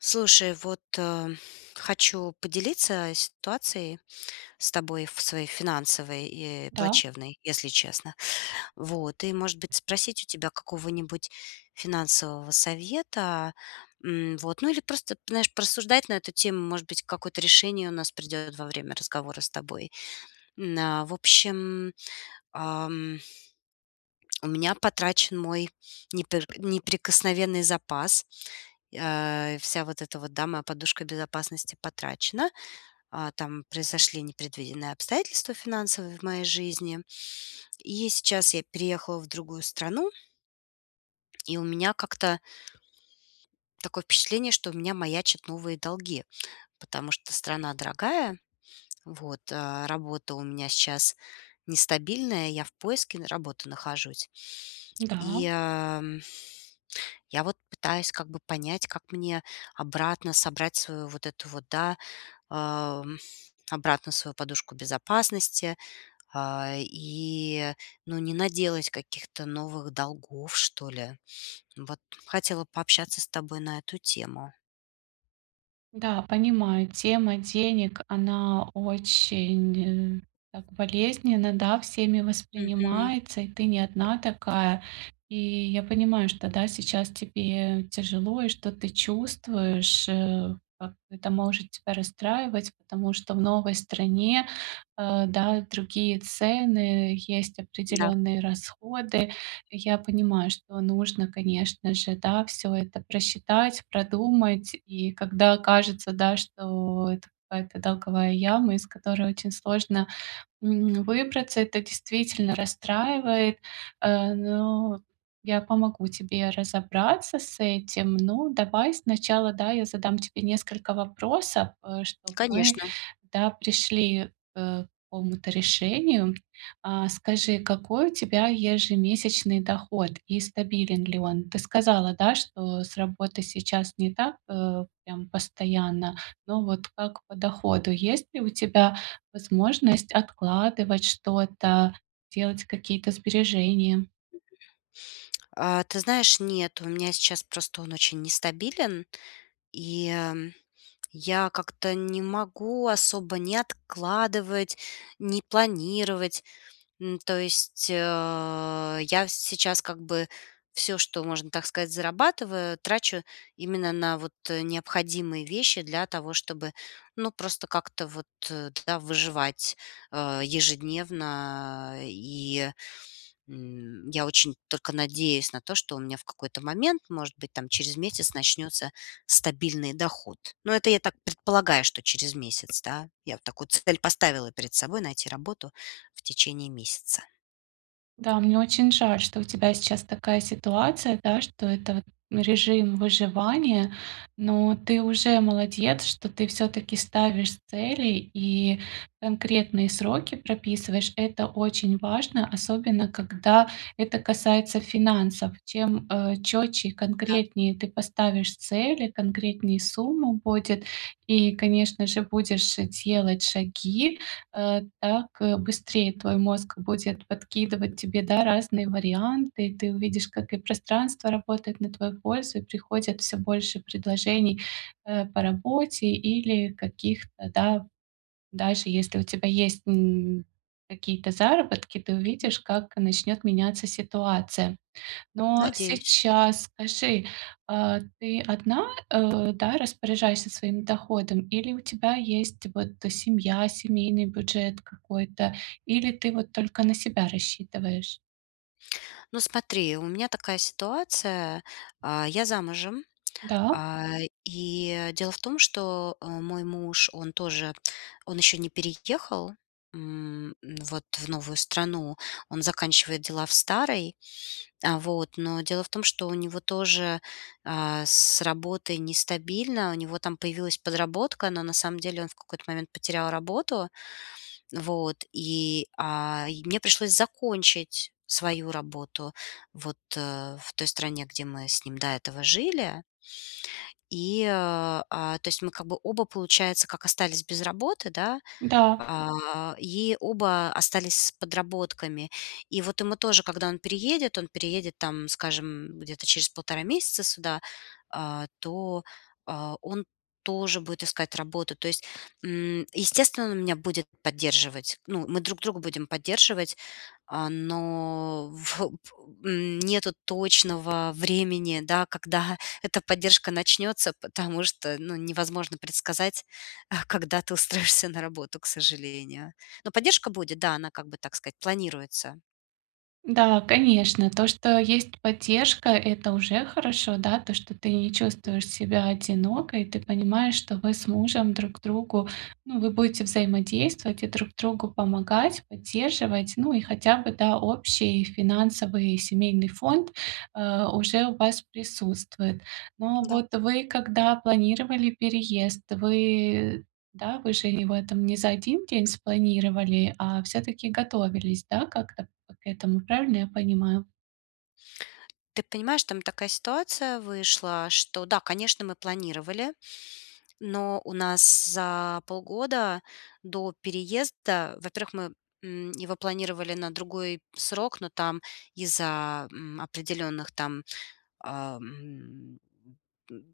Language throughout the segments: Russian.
Слушай, вот, ам, хочу поделиться ситуацией с тобой в своей финансовой и Да. плачевной, если честно. Вот и, может быть, спросить у тебя какого-нибудь финансового совета. М, вот, ну или просто п знаешь, порассуждать на эту тему. Может быть, какое-то решение у нас придет во время разговора с тобой. М, на в общем, ам. У меня потрачен мой непер неприкосновенный запас. А, вся вот эта вот, да, моя подушка безопасности потрачена. А, там произошли непредвиденные обстоятельства финансовые в моей жизни. И я сейчас я переехала в другую страну. И у меня как-то Такое впечатление, что у меня маячат новые долги, потому что страна дорогая, вот, а работа у меня сейчас нестабильная. Я в поиске на работы нахожусь. Да. И, ам, я вот пытаюсь как бы понять, как мне обратно собрать свою вот эту вот, да, ам, обратно свою подушку безопасности. А, и, ну, не наделать каких-то новых долгов, что ли. Вот. Хотела пообщаться с тобой на эту тему. Да, понимаю, тема денег, она очень так болезненно, да, всеми Мгм. воспринимается. И ты не одна такая. И я понимаю, что, да, сейчас тебе тяжело, и что ты чувствуешь, э, как это может тебя расстраивать, потому что в новой стране, а, да, другие цены, есть Да. определенные расходы. Я понимаю, что нужно, конечно же, да, всё это просчитать, продумать. И когда кажется, да, что это какая-то долговая яма, из которой очень сложно, м, выбраться, это действительно расстраивает. А, но я помогу тебе разобраться с этим. Но давай сначала, да, я задам тебе несколько вопросов, э, чтоб мы, Конечно. да, пришли, э, к какому-то решению. А скажи, какой у тебя ежемесячный доход и стабилен ли он? Ты сказала, да, что с работой сейчас не так, э, прям постоянно, но вот как по доходу? Есть ли у тебя возможность откладывать что-то, делать какие-то сбережения? А, ты знаешь, нет. У меня сейчас просто он очень нестабилен, и, м, я как-то не могу особо ни откладывать, ни планировать. М то есть, а, я сейчас как бы всё, что можно, так сказать, зарабатываю, трачу именно на вот, э, необходимые вещи для того, чтобы, ну, просто как-то вот, да, выживать, а, ежедневно. И, м, я очень только надеюсь на то, что у меня в какой-то момент, может быть, там через месяц начнется стабильный доход. Но это я так предполагаю, что через месяц, да. Я такую цель поставила перед собой: найти работу в течение месяца. Да, мне очень жаль, что у тебя сейчас такая ситуация, да, что это вот, ну, режим выживания, но ты уже молодец, что ты всё-таки ставишь цели и конкретные сроки прописываешь. Это очень важно, особенно когда это касается финансов. Чем, э, четче и Да. конкретнее ты поставишь цели, конкретней сумма будет и, конечно же, будешь делать шаги, э, так, э, быстрее твой мозг будет подкидывать тебе, да, разные варианты. И ты увидишь, как и пространство работает на твою пользу, и приходит всё больше предложений, э, по работе или каких-то, да, даже если у тебя есть, м, какие-то заработки, ты Мгм. увидишь, как начнет меняться ситуация. Но Надеюсь. сейчас скажи, а, ты одна, э, да, распоряжаешься своим доходом, или у тебя есть вот семья, семейный бюджет какой-то? Или ты вот только на себя рассчитываешь? Ну смотри, у меня такая ситуация. А, я замужем, Да. а, и дело в том, что, э, мой муж, он тоже, он еще не переехал, м, вот в новую страну. Он заканчивает дела в старой. А, вот. Но дело в том, что у него тоже, а, с работой нестабильно. У него там появилась подработка, но на самом деле он в какой-то момент потерял работу. Вот. И, а, и мне пришлось закончить свою работу вот, э, в той стране, где мы с ним до этого жили. И, а, а то есть мы как бы оба, получается, как остались без работы, да. Да. А, и оба остались с подработками. И вот ему тоже, когда он переедет, он переедет, там скажем, где-то через 1,5 месяца сюда, а то а, он тоже будет искать работу. То есть, м, естественно, он меня будет поддерживать, ну, мы друг друга будем поддерживать, а, но во м, нету точного времени, да, когда эта поддержка начнется, потому что, ну, невозможно предсказать, а, когда ты устроишься на работу, к сожалению. Но поддержка будет, да, она, как бы так сказать, планируется. Да, конечно, то, что есть поддержка- это уже хорошо. Да, то, что ты не чувствуешь Мгм. себя одинокой, ты понимаешь, что вы с мужем друг другу, ну, вы будете взаимодействовать и друг другу помогать, поддерживать. Ну и хотя бы, да, общий финансовый семейный фонд, э, уже у вас присутствует. Но Да. вот вы когда планировали переезд, вы, да, вы же его там не за 1 день спланировали, а всё-таки готовились, да, как-то к этому, правильно я понимаю? Ты понимаешь, там такая ситуация вышла, что да, конечно, мы планировали, но у нас за полгода до переезда, во-первых, мы, м, его планировали на другой срок, но там из-за, м, определенных там, ам м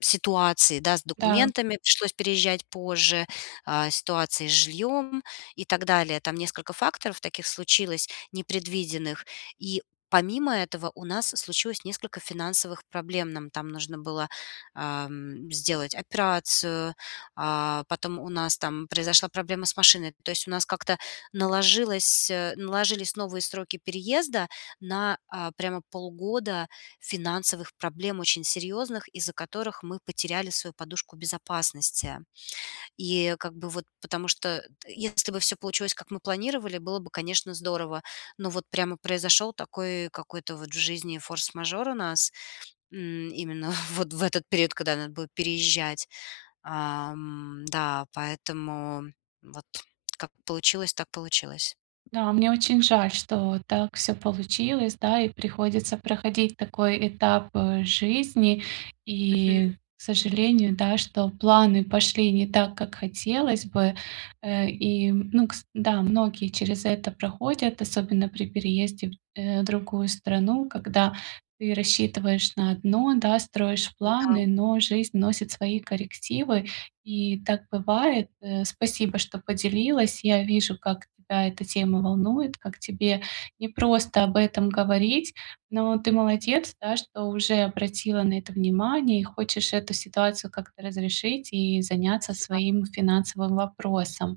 Ситуаций, да, с Да. документами пришлось переезжать позже, а, ситуации с жильем и так далее. Там несколько факторов таких случилось непредвиденных. И помимо этого у нас случилось несколько финансовых проблем. Нам там нужно было, ам, сделать операцию, а, потом у нас там произошла проблема с машиной. То есть у нас как-то наложилось э, наложились новые сроки переезда на, а, прямо полгода финансовых проблем, очень серьезных, из-за которых мы потеряли свою подушку безопасности. И как бы вот, потому что т если бы всё получилось, как мы планировали, было бы, конечно, здорово. Но вот прямо произошел такой какой-то вот в жизни форс-мажор у нас, м, именно вот в этот период, когда надо будет переезжать. Ам, да, поэтому вот как получилось, так получилось. Да, мне очень жаль, что так всё получилось, да, и приходится проходить такой этап, э, жизни. Мгм. И, к сожалению, да, что планы пошли не так, как хотелось бы. Э, и, ну, кс да, многие через это проходят, особенно при переезде в, э, другую страну, когда ты рассчитываешь на одно, да, строишь М-да. планы, но жизнь вносит свои коррективы. И так бывает. Э, спасибо, что поделилась. Я вижу, как тебя эта тема волнует, как тебе непросто об этом говорить, но ты молодец, да, что уже обратила на это внимание и хочешь эту ситуацию как-то разрешить и заняться Спасибо. своим финансовым вопросом.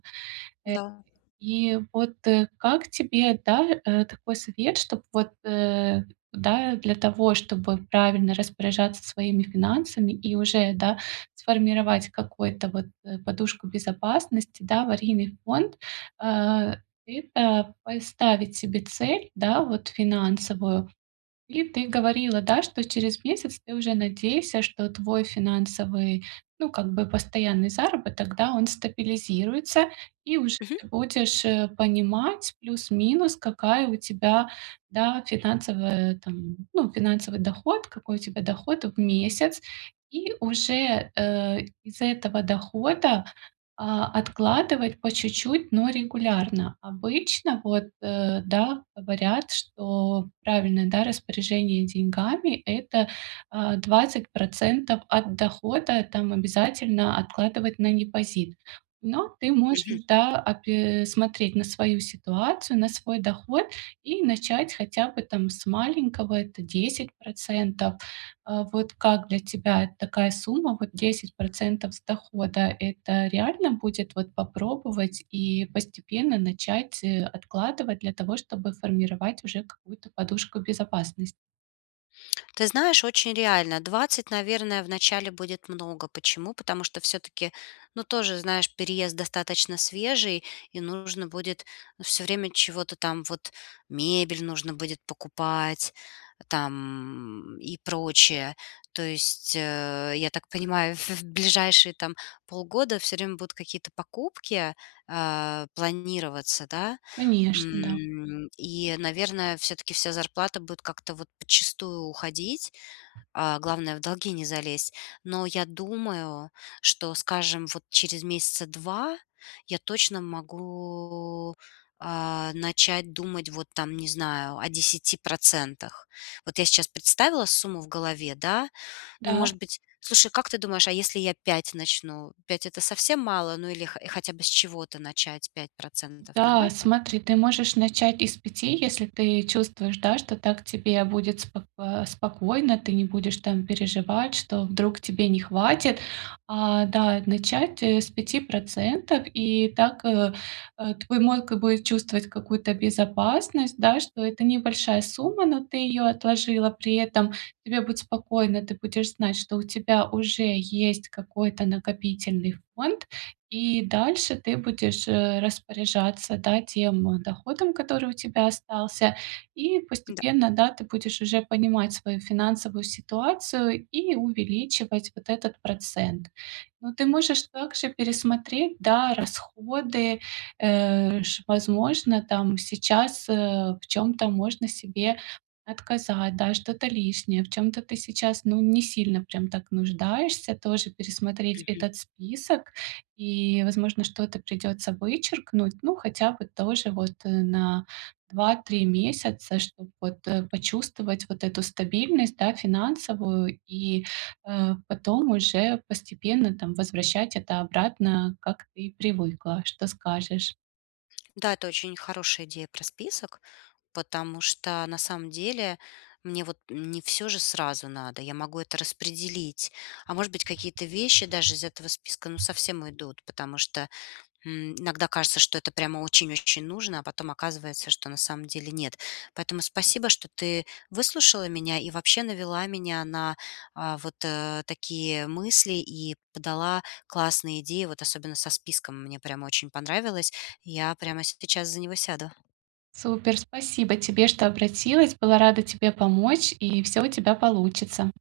Да. Э, и вот, э, как тебе, да, э, такой совет, чтоб вот, э, да, для того, чтобы правильно распоряжаться своими финансами и уже, да, сформировать какой-то вот, э, подушку безопасности, да, аварийный фонд, а, и так, поставить себе цель, да, вот финансовую? И ты говорила, да, что через месяц ты уже надейся, что твой финансовый, ну как бы постоянный заработок, да, он стабилизируется и уже Мгм. ты будешь, э, понимать плюс-минус, какая у тебя, да, финансовая там, ну, финансовый доход, какой у тебя доход в месяц. И уже, э, из этого дохода, а, откладывать по чуть-чуть, но регулярно. Обычно вот, э, да, говорят, что правильное, да, распоряжение деньгами- это, а, 20 % от дохода. Там обязательно откладывать на депозит. Но ты Мгм. можешь, да, опе смотреть на свою ситуацию, на свой доход и начать хотя бы там с маленького. Это 10 %. А вот как для тебя такая сумма? Вот 10 % с дохода- это реально будет вот попробовать и постепенно начать откладывать для того, чтобы формировать уже какую-то подушку безопасност Ты знаешь, очень реально. 20, наверное, вначале будет много. Почему? Потому что всё-таки, ну тоже, знаешь, переезд достаточно свежий, и нужно будет всё время чего-то там вот: мебель нужно будет покупать там и прочее. То есть, э, я так понимаю, в в ближайшие там полгода всё время будут какие-то покупки, а, планироваться, да? Конечно, да. М, и, наверное, всё-таки вся зарплата будет как-то вот подчистую уходить. А, главное- в долги не залезть. Но я думаю, что, скажем, вот через 2 месяца я точно могу, а, начать думать, вот там не знаю, о 10 %. Вот я сейчас представила сумму в голове, да? Ну Да. может быть слушай, как ты думаешь, а если я 5 начну, 5- это совсем мало? Ну или хо хотя бы с чего-то начать: 5 %, Да, нормально? смотри, ты можешь начать и с 5, если ты чувствуешь, да, что так тебе будет спок а, спокойно, ты не будешь там переживать, что вдруг тебе не хватит. А, да, начать, э, с 5 %, и так, э, э, твой мойка будет чувствовать какую-то безопасность, да, что это небольшая сумма, но ты ее отложила. При этом тебе будет спокойно, ты будешь знать, что у тебя уже есть какой-то накопительный фонд, и дальше ты будешь, э, распоряжаться, да, тем, э, доходом, который у тебя остался. И М-да. постепенно, да, ты будешь уже понимать свою финансовую ситуацию и увеличивать вот этот процент. Но ты можешь также пересмотреть, да, расходы, э, ш возможно, там сейчас, э, в чём-то можно себе отказать, да, что-то лишнее, в чём-то ты сейчас, ну, не сильно прям так нуждаешься. Тоже пересмотреть Мгм. этот список. И, возможно, что-то придется вычеркнуть. Ну, хотя бы тоже вот, э, на 2-3 месяца, чтоб вот, э, почувствовать вот эту стабильность, да, финансовую и, э, потом уже постепенно там возвращать это обратно, как ты и привыкла. Что скажешь? Да, это очень хорошая идея про список, потому что на самом деле мне вот не всё же сразу надо. Я могу это распределить, а может быть, какие-то вещи даже из этого списка, ну, совсем уйдут, потому что, м иногда кажется, что это прямо очень-очень нужно, а потом оказывается, что на самом деле нет. Поэтому спасибо, что ты выслушала меня и вообще навела меня на, а, вот, э, такие мысли, и подала классные идеи, вот особенно со списком. Мне прямо очень понравилось. Я прямо сейчас за него сяду. Супер! Спасибо тебе, что обратилась! Была рада тебе помочь, и всё у тебя получится!